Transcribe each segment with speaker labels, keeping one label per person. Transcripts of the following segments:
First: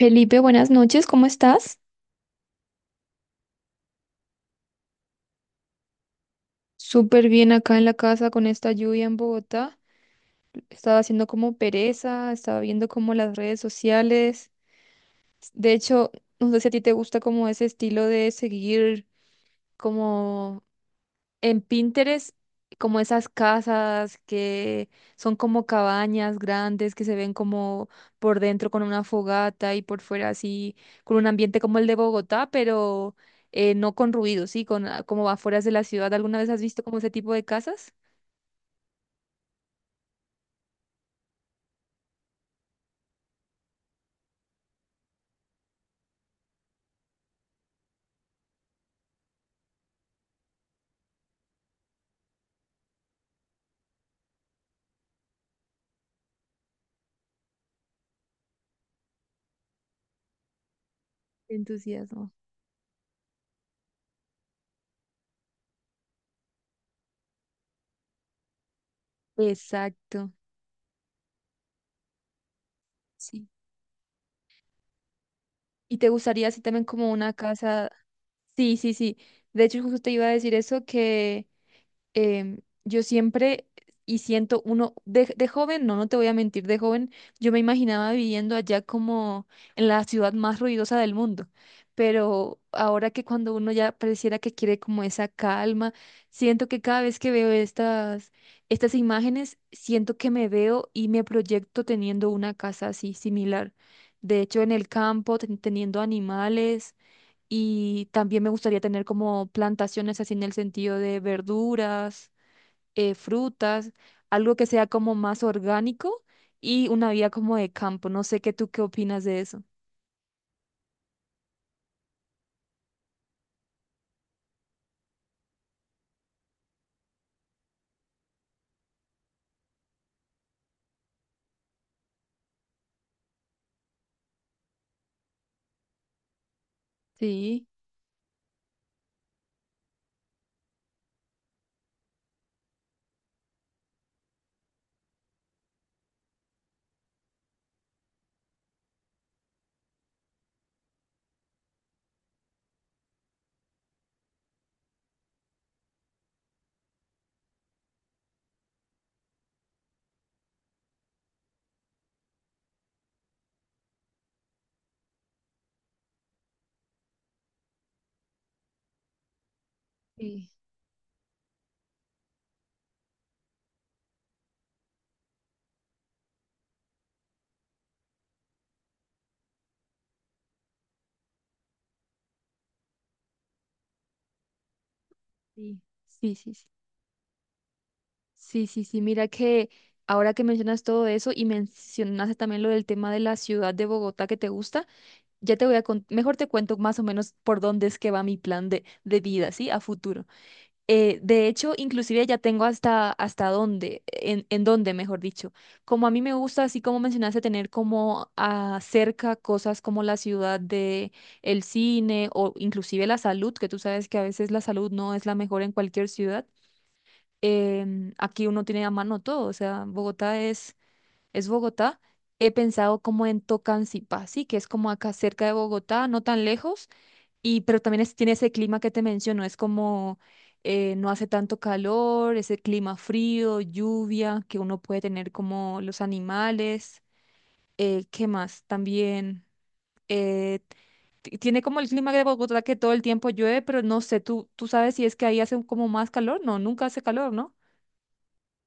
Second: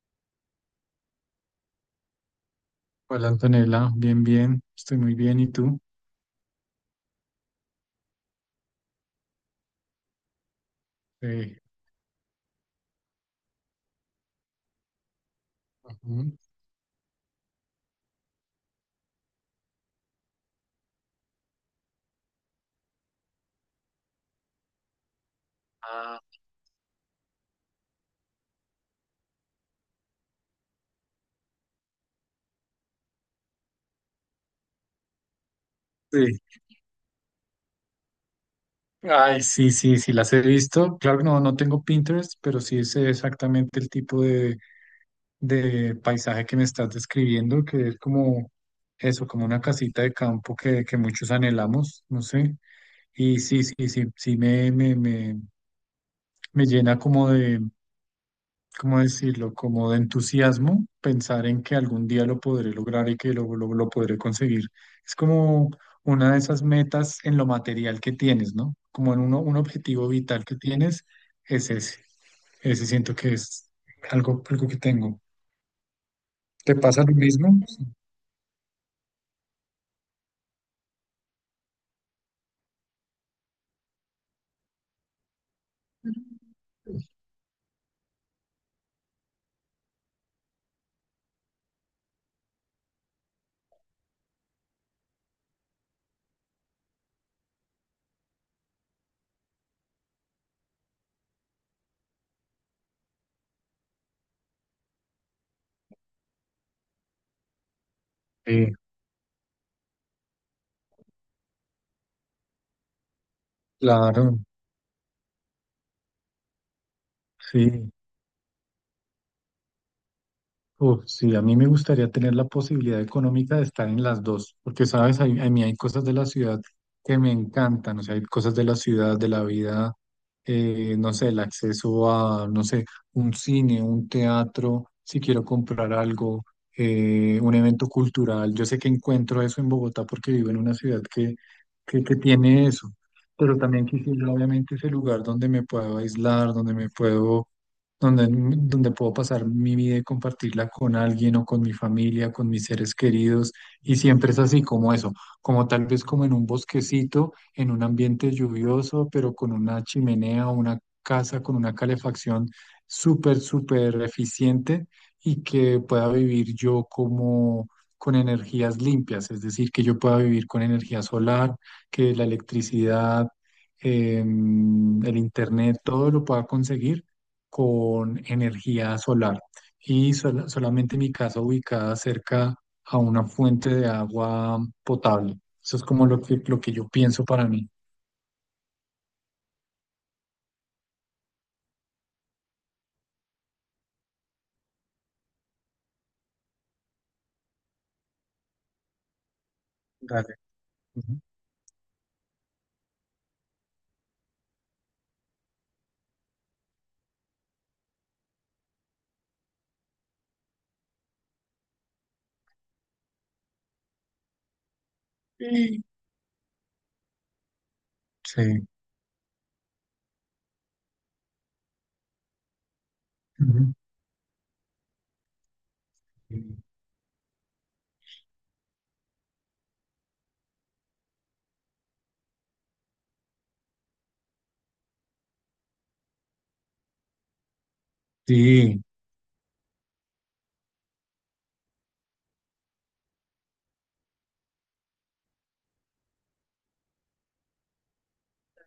Speaker 1: Felipe, buenas noches, ¿cómo estás?
Speaker 2: Hola Antonella, bien, bien, estoy muy bien, ¿y tú?
Speaker 1: Súper bien acá en la casa con esta lluvia en Bogotá. Estaba haciendo como
Speaker 2: Sí.
Speaker 1: pereza, estaba viendo como las redes sociales. De hecho,
Speaker 2: Ujú.
Speaker 1: no sé si a ti te gusta como ese estilo de seguir como en Pinterest, como esas casas que son como
Speaker 2: Ah,
Speaker 1: cabañas grandes que se ven como por dentro con una fogata y por fuera así, con un ambiente como el de Bogotá, pero no con ruido, sí, con como afueras de la ciudad. ¿Alguna
Speaker 2: sí.
Speaker 1: vez has visto como ese tipo de casas?
Speaker 2: Ay, sí, sí, sí, las he visto. Claro que no, no tengo Pinterest, pero sí sé exactamente el tipo de paisaje que me estás describiendo, que es como eso, como una casita de campo que muchos anhelamos, no sé. Y sí, sí, sí, sí, me llena como de ¿cómo decirlo? Como de entusiasmo, pensar en que algún día
Speaker 1: Entusiasmo.
Speaker 2: lo podré lograr y que lo podré conseguir. Es como una de esas metas en lo material que tienes, ¿no? Como en uno, un objetivo
Speaker 1: Exacto,
Speaker 2: vital que tienes, es ese. Ese siento que
Speaker 1: sí.
Speaker 2: es algo, algo que tengo.
Speaker 1: ¿Y te gustaría así
Speaker 2: ¿Te
Speaker 1: también
Speaker 2: pasa
Speaker 1: como
Speaker 2: lo
Speaker 1: una
Speaker 2: mismo?
Speaker 1: casa? Sí, sí, sí. De hecho, justo te iba a decir eso que yo siempre y siento uno, de joven, no, no te voy a mentir, de joven yo me imaginaba viviendo allá como en la ciudad más ruidosa del mundo, pero ahora que cuando uno ya pareciera que quiere como esa calma, siento que cada vez que veo estas imágenes, siento que me veo y me proyecto teniendo una casa así similar. De hecho, en el campo, teniendo animales. Y también me
Speaker 2: Sí,
Speaker 1: gustaría tener como plantaciones así en el sentido de verduras frutas,
Speaker 2: claro,
Speaker 1: algo que sea como más orgánico y una vida como de
Speaker 2: sí.
Speaker 1: campo. No sé qué tú qué opinas de eso.
Speaker 2: Uf, sí, a mí me gustaría tener la posibilidad económica de estar en las dos, porque sabes, hay- a mí hay cosas de la ciudad que me encantan, o sea, hay cosas de la ciudad, de la vida, no sé, el acceso a, no sé, un cine, un teatro, si quiero comprar algo, un
Speaker 1: Sí,
Speaker 2: evento cultural. Yo sé que encuentro eso en Bogotá porque vivo en una ciudad que tiene eso, pero también quisiera, obviamente, ese lugar donde me puedo aislar, donde me puedo donde puedo pasar mi vida y compartirla con alguien o con mi familia, con mis seres queridos, y siempre es así como eso, como tal vez como en un bosquecito, en un ambiente lluvioso, pero con una chimenea o una casa con una calefacción súper, súper eficiente y que pueda vivir yo como... con energías limpias, es decir, que yo pueda vivir
Speaker 1: sí,
Speaker 2: con energía solar, que la electricidad, el internet, todo lo pueda conseguir con energía solar y sol- solamente mi casa ubicada cerca a una fuente de agua potable. Eso
Speaker 1: sí,
Speaker 2: es como
Speaker 1: sí, sí,
Speaker 2: lo
Speaker 1: sí,
Speaker 2: que yo pienso para mí.
Speaker 1: sí, sí, sí, mira que ahora que mencionas todo eso y mencionaste también lo del tema de la ciudad de Bogotá que te gusta, ya te voy a contar, mejor te cuento más o menos por dónde es que va mi plan de vida, ¿sí? A futuro.
Speaker 2: Dale. Ujú.
Speaker 1: De hecho, inclusive ya tengo hasta, hasta dónde, en dónde, mejor dicho. Como a mí me gusta, así como mencionaste, tener como cerca cosas como la ciudad de el cine o inclusive la salud, que tú sabes que a veces la salud no es la mejor en
Speaker 2: Mm.
Speaker 1: cualquier ciudad. Aquí uno
Speaker 2: Sí.
Speaker 1: tiene a mano todo, o sea, es Bogotá. He pensado como en
Speaker 2: Ujú.
Speaker 1: Tocancipá, sí, que es como acá cerca de Bogotá, no tan lejos y, pero también tiene ese clima que te menciono, es como no hace tanto calor, ese clima frío, lluvia que uno puede tener como los animales. ¿Qué más?
Speaker 2: Sí.
Speaker 1: También eh, tiene como el clima de Bogotá que todo el tiempo llueve, pero no sé, tú sabes si es que ahí hace como más calor. No, nunca hace calor, ¿no?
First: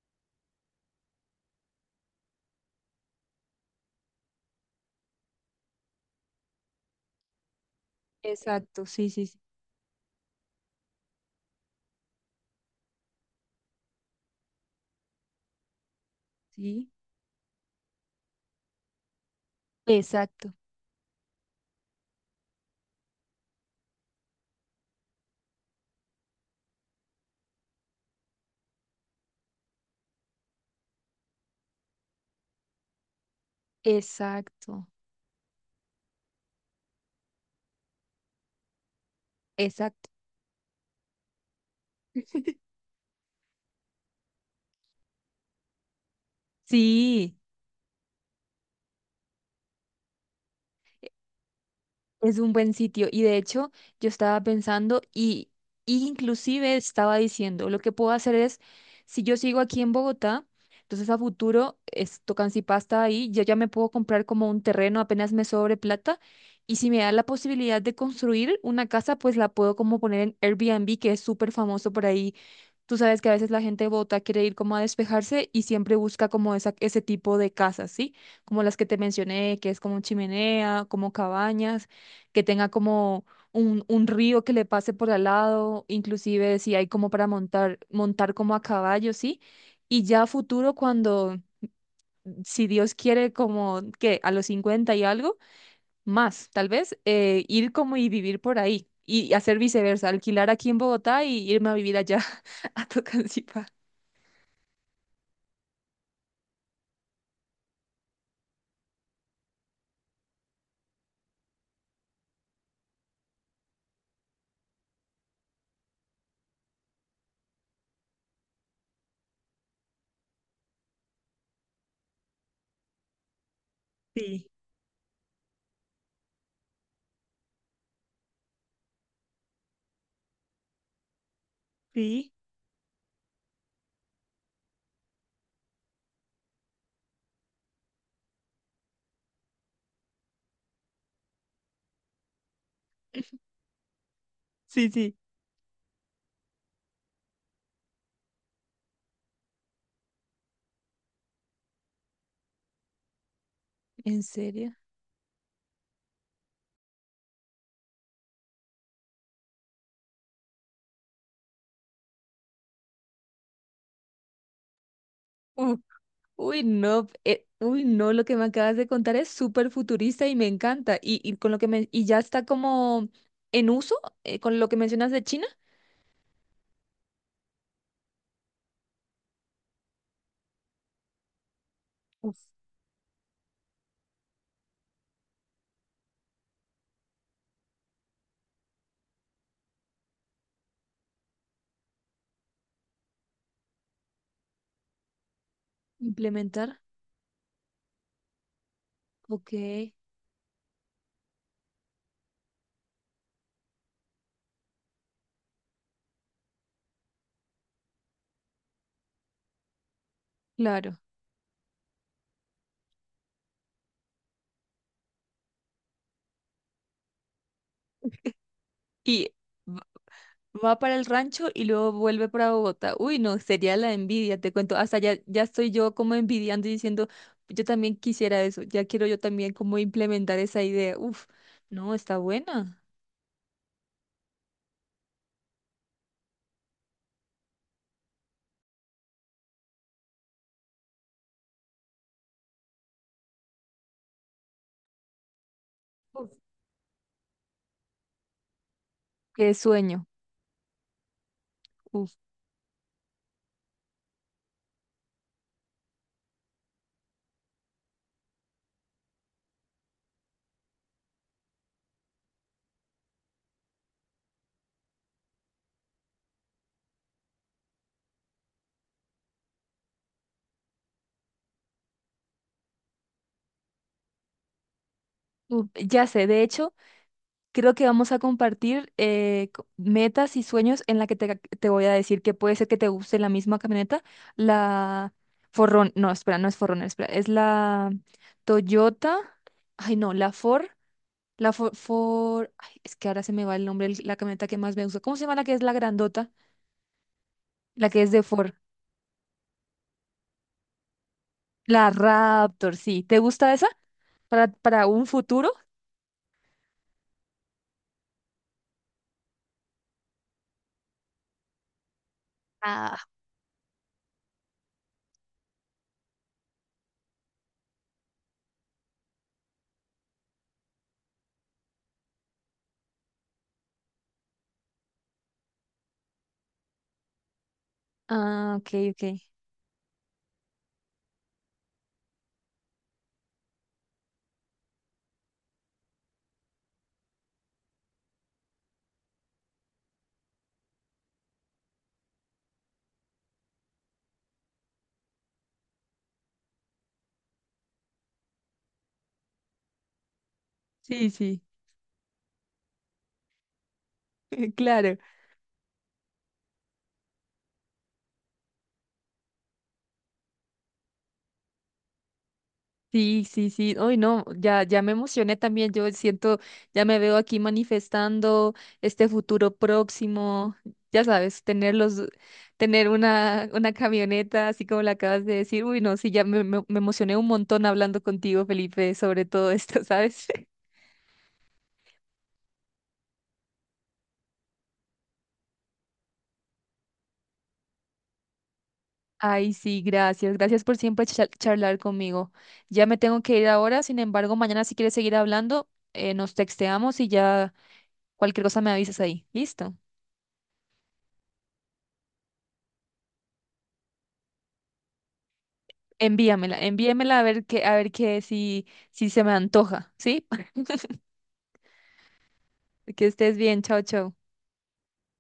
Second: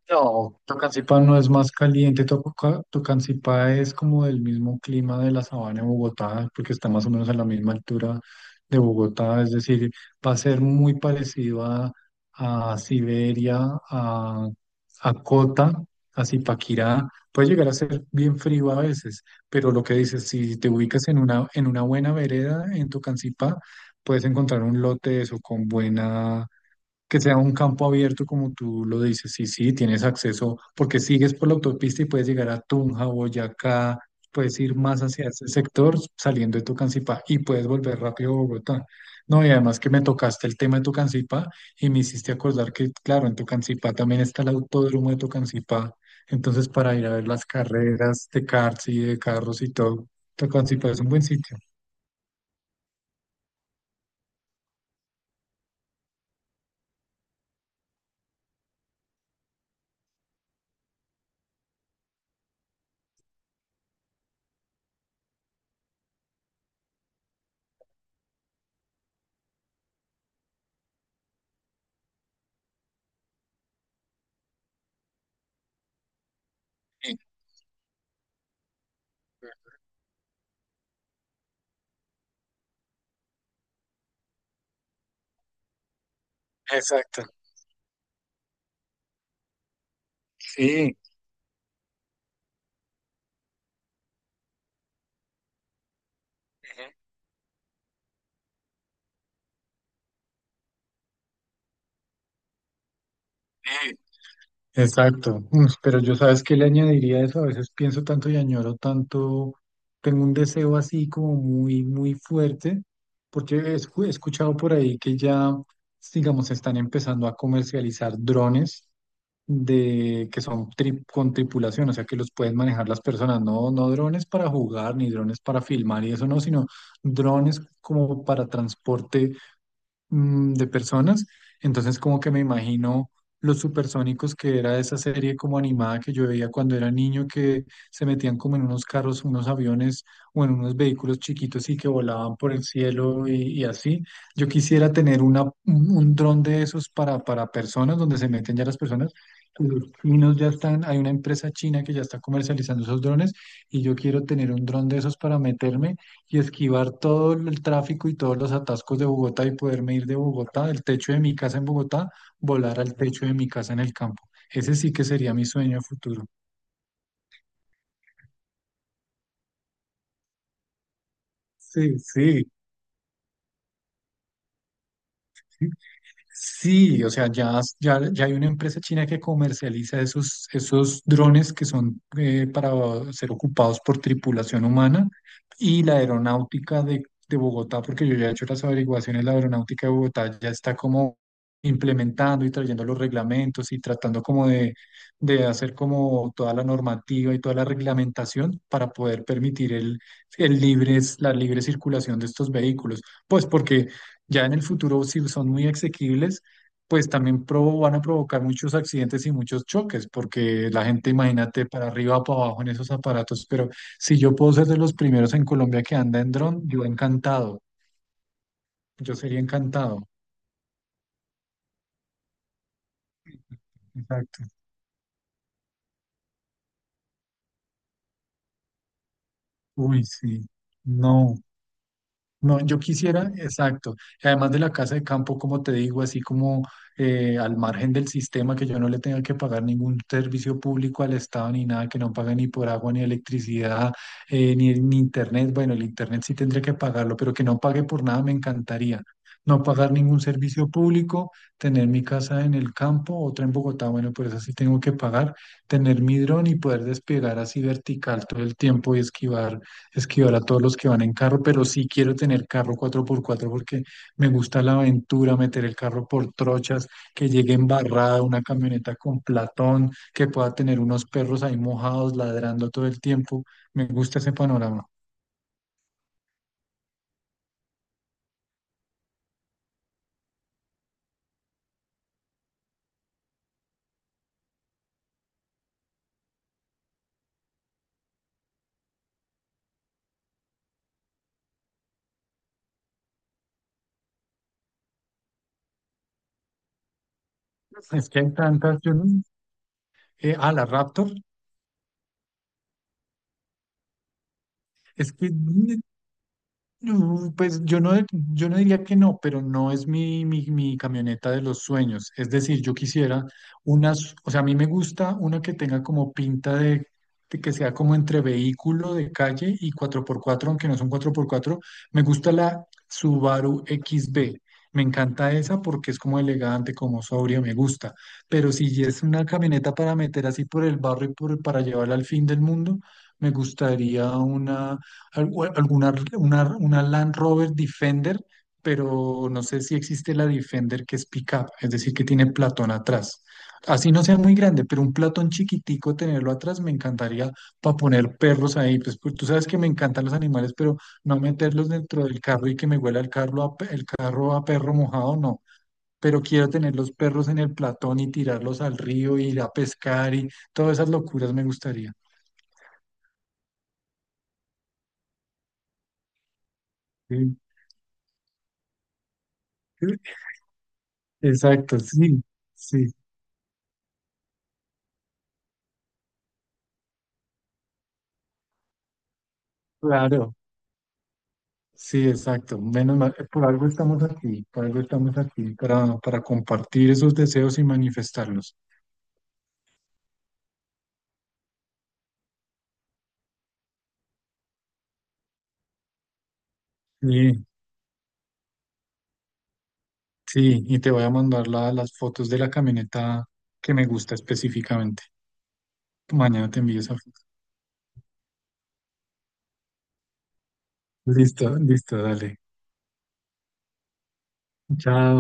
Speaker 2: No, Tocancipá no es más caliente, Toca- Tocancipá es como del mismo clima de la sabana de Bogotá, porque está más o menos a la misma altura de
Speaker 1: Exacto, sí, sí, sí.
Speaker 2: Bogotá, es decir, va a ser muy parecido a Siberia, a, a Cota, a
Speaker 1: Sí.
Speaker 2: Zipaquirá, puede llegar a ser bien frío a veces, pero lo que dices,
Speaker 1: Exacto,
Speaker 2: si te ubicas en una buena vereda en Tocancipá, puedes encontrar un lote de eso con buena que sea un campo abierto, como tú lo dices, sí, sí, tienes acceso, porque sigues por la autopista y puedes llegar a Tunja, Boyacá, puedes ir
Speaker 1: exacto,
Speaker 2: más hacia ese sector saliendo de Tocancipá y puedes volver rápido a Bogotá. No, y además que me
Speaker 1: exacto.
Speaker 2: tocaste el tema de Tocancipá y me hiciste acordar que, claro, en Tocancipá también está el autódromo de Tocancipá, entonces para ir a ver
Speaker 1: Sí.
Speaker 2: las carreras de karts y de carros y todo, Tocancipá es un buen sitio.
Speaker 1: Es un buen sitio y de hecho yo estaba y inclusive estaba diciendo, lo que puedo hacer es, si yo sigo aquí en Bogotá, entonces a futuro es Tocancipasta ahí, yo ya me puedo comprar como un terreno apenas me sobre plata y si me da la posibilidad de construir una casa, pues la puedo como poner en Airbnb, que es súper famoso por ahí. Tú sabes que a veces la gente de Bogotá quiere ir como a despejarse y siempre busca como esa, ese
Speaker 2: Sí,
Speaker 1: tipo de casas, ¿sí? Como las que te mencioné, que es como chimenea, como cabañas, que tenga como un río que le pase por al lado, inclusive si hay como
Speaker 2: exacto,
Speaker 1: para montar como a caballo, ¿sí? Y ya a futuro,
Speaker 2: sí.
Speaker 1: cuando, si Dios quiere, como que a los 50 y algo, más, tal vez, ir como y vivir por ahí. Y hacer viceversa, alquilar aquí en Bogotá y irme a vivir allá a Tocancipá.
Speaker 2: Ujú. Exacto. Uf, pero yo sabes que le añadiría a eso, a veces pienso tanto y añoro tanto, tengo un deseo así como muy, muy fuerte, porque he escu- he escuchado por ahí que ya, digamos, se están empezando a comercializar drones de, que son tri- con tripulación, o sea, que los pueden manejar las personas, no, no drones
Speaker 1: Sí,
Speaker 2: para jugar, ni drones para filmar y eso no, sino drones como para transporte de personas. Entonces como que
Speaker 1: sí,
Speaker 2: me imagino Los Supersónicos, que era esa serie como animada que yo veía cuando era niño, que se metían como en unos carros, unos aviones o en unos vehículos chiquitos y que volaban por el cielo y así. Yo
Speaker 1: sí,
Speaker 2: quisiera
Speaker 1: sí.
Speaker 2: tener una, un dron de esos para personas, donde se meten ya las personas. Los chinos ya están, hay una empresa china que ya está comercializando esos drones y yo
Speaker 1: ¿En
Speaker 2: quiero tener un
Speaker 1: serio?
Speaker 2: dron de esos para meterme y esquivar todo el tráfico y todos los atascos de Bogotá y poderme ir de Bogotá, del techo de mi casa en Bogotá, volar al techo de mi casa en el campo. Ese sí que sería mi sueño
Speaker 1: Uf,
Speaker 2: a futuro.
Speaker 1: uy, no, uy, no, lo que me acabas de contar es súper futurista y me encanta. Y con lo que me,
Speaker 2: Sí,
Speaker 1: y ya está
Speaker 2: sí.
Speaker 1: como en uso, con lo que mencionas de China.
Speaker 2: Sí, o sea, ya, ya, ya hay una empresa china que comercializa esos, esos drones que son
Speaker 1: Uf.
Speaker 2: para ser ocupados por tripulación humana y la aeronáutica de Bogotá, porque yo ya he hecho las averiguaciones, la aeronáutica de Bogotá ya está como implementando y trayendo los reglamentos y tratando como de hacer como toda la
Speaker 1: Implementar.
Speaker 2: normativa y toda la reglamentación para poder
Speaker 1: Ok,
Speaker 2: permitir el libre, la libre circulación de estos vehículos. Pues porque... Ya en el futuro, si son muy asequibles, pues también provo- van a provocar muchos accidentes y muchos choques, porque la
Speaker 1: claro.
Speaker 2: gente, imagínate, para arriba o para abajo en esos aparatos, pero si yo puedo ser de los primeros en Colombia que anda en dron, yo encantado, yo
Speaker 1: Y
Speaker 2: sería
Speaker 1: va
Speaker 2: encantado.
Speaker 1: va para el rancho y luego vuelve para Bogotá. Uy, no, sería la envidia,
Speaker 2: Exacto.
Speaker 1: te cuento. Hasta ya, ya estoy yo como envidiando y diciendo, yo también quisiera eso, ya quiero yo también como
Speaker 2: Uy,
Speaker 1: implementar
Speaker 2: sí.
Speaker 1: esa idea. Uf,
Speaker 2: No.
Speaker 1: no, está
Speaker 2: No, yo
Speaker 1: buena.
Speaker 2: quisiera, exacto. Y además de la casa de campo, como te digo, así como al margen del sistema, que yo no le tenga que pagar ningún servicio público al Estado ni nada, que no pague ni por agua, ni electricidad, ni internet. Bueno, el internet sí tendría que pagarlo, pero que no pague por nada me encantaría.
Speaker 1: Qué
Speaker 2: No pagar
Speaker 1: sueño.
Speaker 2: ningún servicio público, tener mi
Speaker 1: Uf,
Speaker 2: casa en el campo, otra en Bogotá, bueno, por eso sí tengo que pagar, tener mi dron y poder despegar así vertical todo el tiempo y esquivar a todos los que van en carro, pero sí quiero tener carro cuatro por cuatro porque me gusta la aventura, meter el carro por trochas, que llegue embarrada una camioneta con platón, que pueda tener unos perros ahí mojados ladrando todo el tiempo. Me gusta ese panorama.
Speaker 1: uf, ya sé, de hecho, creo que vamos a compartir metas y sueños en la que te voy a decir que puede ser que te guste la misma camioneta, la Forrón, no, espera, no es Forrón, espera, es la Toyota, ay no, la Ford, la Ford, ay, es que ahora se me va el nombre, la camioneta que más me gusta. ¿Cómo se llama la que es la grandota? La que
Speaker 2: Es
Speaker 1: es
Speaker 2: que
Speaker 1: de
Speaker 2: hay
Speaker 1: Ford,
Speaker 2: tantas, yo no- la Raptor.
Speaker 1: la Raptor, sí. ¿Te gusta esa? Para un
Speaker 2: Es que
Speaker 1: futuro.
Speaker 2: pues yo no, yo no diría que no, pero no es mi camioneta de los sueños. Es decir, yo
Speaker 1: Ah,
Speaker 2: quisiera unas, o sea, a mí me gusta una que tenga como pinta de que sea como entre vehículo de calle y cuatro por cuatro aunque no son cuatro por cuatro. Me gusta la Subaru XB. Me encanta esa porque es como elegante, como sobria, me gusta. Pero
Speaker 1: ah, ok,
Speaker 2: si
Speaker 1: ok.
Speaker 2: es una camioneta para meter así por el barrio y por, para llevarla al fin del mundo, me gustaría una algu- alguna una Land Rover Defender, pero no sé si existe la Defender que es pickup, es decir, que tiene platón atrás. Así no sea muy grande, pero un platón chiquitico tenerlo atrás me encantaría para poner perros ahí. Pues, pues, tú sabes que me encantan los animales, pero
Speaker 1: Sí,
Speaker 2: no
Speaker 1: sí.
Speaker 2: meterlos dentro del carro y que me huela el carro a, pe- el carro a perro
Speaker 1: Claro,
Speaker 2: mojado, no, pero quiero tener los perros en el platón y tirarlos al río, ir a pescar y todas esas locuras me gustaría.
Speaker 1: sí, sí, sí. Hoy no, ya, ya me emocioné también. Yo siento, ya me veo
Speaker 2: Sí.
Speaker 1: aquí manifestando este futuro próximo. Ya sabes,
Speaker 2: Exacto, sí,
Speaker 1: tener
Speaker 2: sí.
Speaker 1: una camioneta, así como la acabas de decir. Uy, no, sí, ya me emocioné un montón hablando contigo, Felipe, sobre todo esto, ¿sabes?
Speaker 2: Claro, sí, exacto. Menos mal, por algo estamos aquí, por algo estamos aquí, para compartir esos deseos y manifestarlos.
Speaker 1: Ay, sí, gracias. Gracias por siempre charlar conmigo. Ya me tengo que ir ahora, sin embargo, mañana si quieres seguir hablando, nos texteamos y
Speaker 2: Sí,
Speaker 1: ya cualquier cosa me avisas ahí. ¿Listo?
Speaker 2: sí, y te voy a mandar la- las fotos de la camioneta que me gusta específicamente. Mañana
Speaker 1: Envíamela,
Speaker 2: te envío esa
Speaker 1: envíamela
Speaker 2: foto.
Speaker 1: a ver qué, si se me antoja, ¿sí?
Speaker 2: Listo, listo, dale.
Speaker 1: Que estés bien, chao, chao.
Speaker 2: Chao.